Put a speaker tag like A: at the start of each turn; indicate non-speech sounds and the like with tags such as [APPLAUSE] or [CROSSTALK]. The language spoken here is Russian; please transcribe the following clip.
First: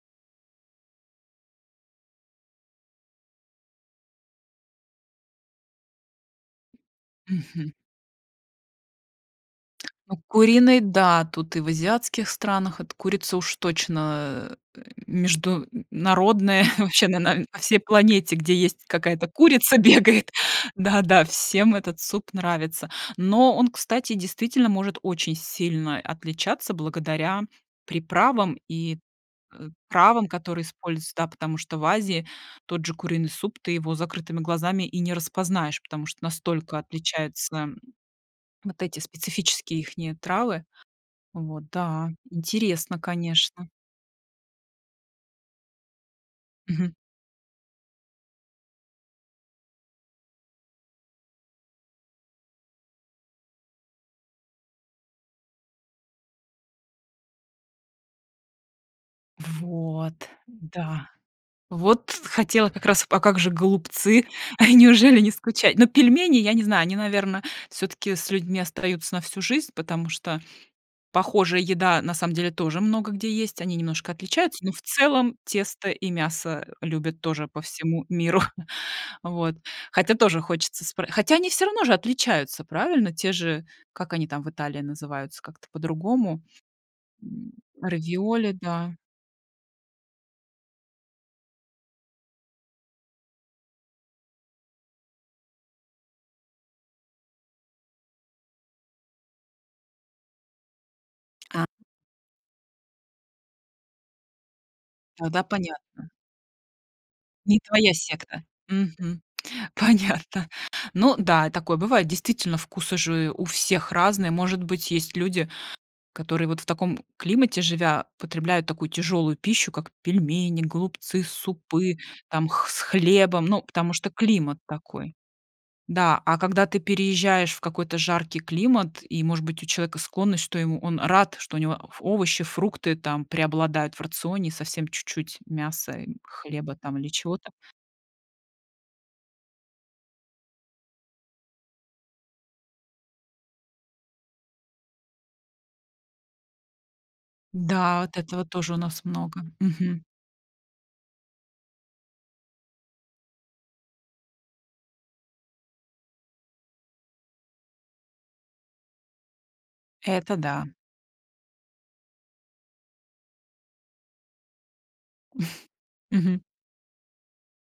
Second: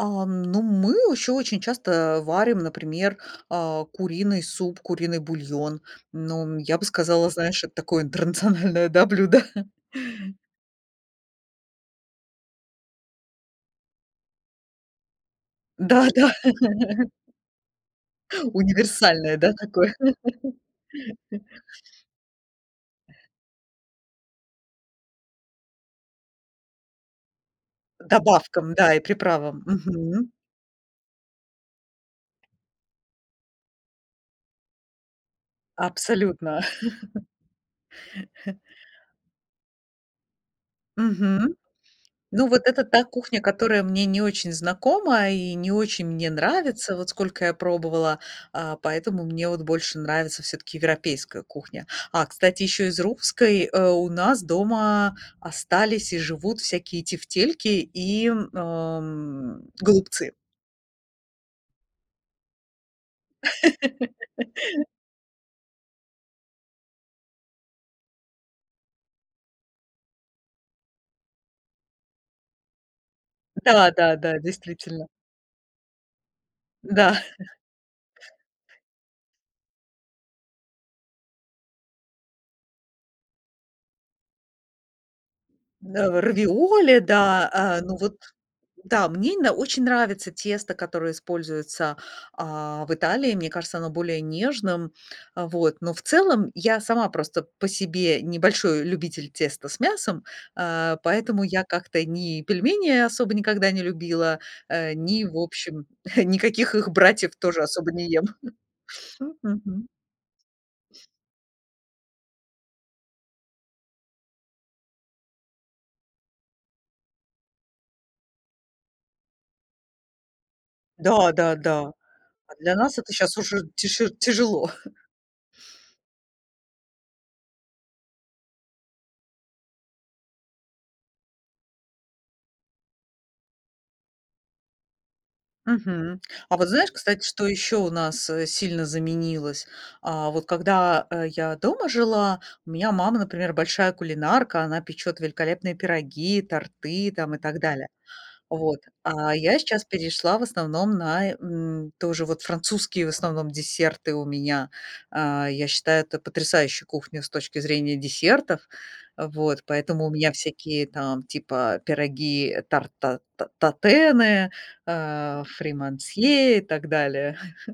A: Ам, ну мы еще очень часто варим, например, а, куриный суп, куриный бульон. Ну, я бы сказала, знаешь,
B: Мгм.
A: это такое интернациональное, да, блюдо. [CHUCKLES]
B: Ну, куриный- да, тут и в азиатских странах, эта курица уж точно, э,
A: Да, да.
B: международная, [CHUCKLES] вообще на
A: [LAUGHS]
B: на всей планете, где есть какая-то
A: Универсальное, да,
B: курица,
A: такое.
B: бегает. Да, да, всем
A: [LAUGHS]
B: этот суп нравится. Но он, кстати, действительно может очень сильно отличаться, благодаря приправам
A: Добавкам, да,
B: и,
A: и приправам.
B: э, травам,
A: Мгм.
B: которые используются, да. Потому что в Азии тот же куриный суп, ты его с закрытыми глазами и не распознаешь, потому что
A: Абсолютно.
B: настолько отличаются, м,
A: [CHUCKLES]
B: вот эти специфические ихние травы.
A: Мгм.
B: Вот, да,
A: Ну, вот это
B: интересно,
A: та кухня,
B: конечно.
A: которая мне не очень знакома и не очень мне
B: Мгм.
A: нравится, вот сколько я пробовала, а, поэтому мне вот больше нравится всё-таки европейская кухня. А, кстати, еще из русской, э, у нас дома остались и живут всякие тефтельки и, м, ам,
B: Вот!
A: голубцы.
B: Да. Вот хотела как раз, а как же голубцы, [CHUCKLES]
A: [LAUGHS]
B: неужели не скучать? Ну, пельмени, я не знаю, они, наверно, всё-таки с людьми остаются на всю жизнь, потому что похожая еда на самом деле тоже много где есть, они
A: Да,
B: немножко
A: да, да,
B: отличаются, но, в
A: действительно.
B: целом, тесто и мясо, э, любят
A: Да.
B: тоже
A: [CHUCKLES]
B: по всему миру. [CHUCKLES] Вот, хотя тоже хочется спр хотя, они все-равно же отличаются, правильно? Те же, как они там в Италии называются? Как-то
A: Э,
B: по-другому.
A: равиоли, да,
B: М,
A: а, ну вот
B: равиоли, да.
A: да, мне именно очень нравится тесто, которое используется, а, в Италии. Мне кажется, оно более нежным. А вот, но, в целом, я сама просто по себе не большой любитель теста с мясом, а, поэтому я
B: А.
A: как-то ни пельмени особо никогда не любила, э, ни, в
B: Тогда
A: общем,
B: понятно.
A: [CHUCKLES] никаких их братьев
B: Не
A: тоже особо
B: твоя
A: не ем.
B: секта. Мгм.
A: [CHUCKLES] М, мгм.
B: Понятно. Ну да, и такое бывает, действительно, вкусы же у всех разные. Может быть, есть люди, которые вот в таком климате живя, потребляют такую тяжелую пищу, как пельмени, голубцы,
A: Да, да, да,
B: супы там
A: а
B: х
A: для
B: с
A: нас это щас
B: хлебом.
A: уже
B: Ну, потому что
A: тяже
B: климат
A: тяжело. [CHUCKLES]
B: такой. Да, а когда ты переезжаешь в какой-то жаркий климат и, может быть, у человека склонность, что ему он рад, что у него ф овощи, фрукты там преобладают в рационе, и совсем чуть-чуть мяса, и
A: Мгм. А вот
B: хлеба
A: знаешь,
B: там, или
A: кстати, что
B: чего-то.
A: еще у нас, э, сильно заменилось? А, вот когда, э, я дома жила, у меня мама, например, большая кулинарка, она печет великолепные пироги, торты там, и так далее.
B: Да, вот этого тоже у
A: Вот,
B: нас
A: а
B: много.
A: я сейчас
B: Мгм.
A: перешла, в основном, на, э, м, тоже вот французские, в основном, десерты у меня. А, я считаю это потрясающая кухня с точки зрения десертов. А вот, поэтому у меня
B: Это да.
A: всякие там типа пироги, тарт, а, татены, а,
B: [CHUCKLES] Мгм.
A: фримансье и так далее. [CHUCKLES]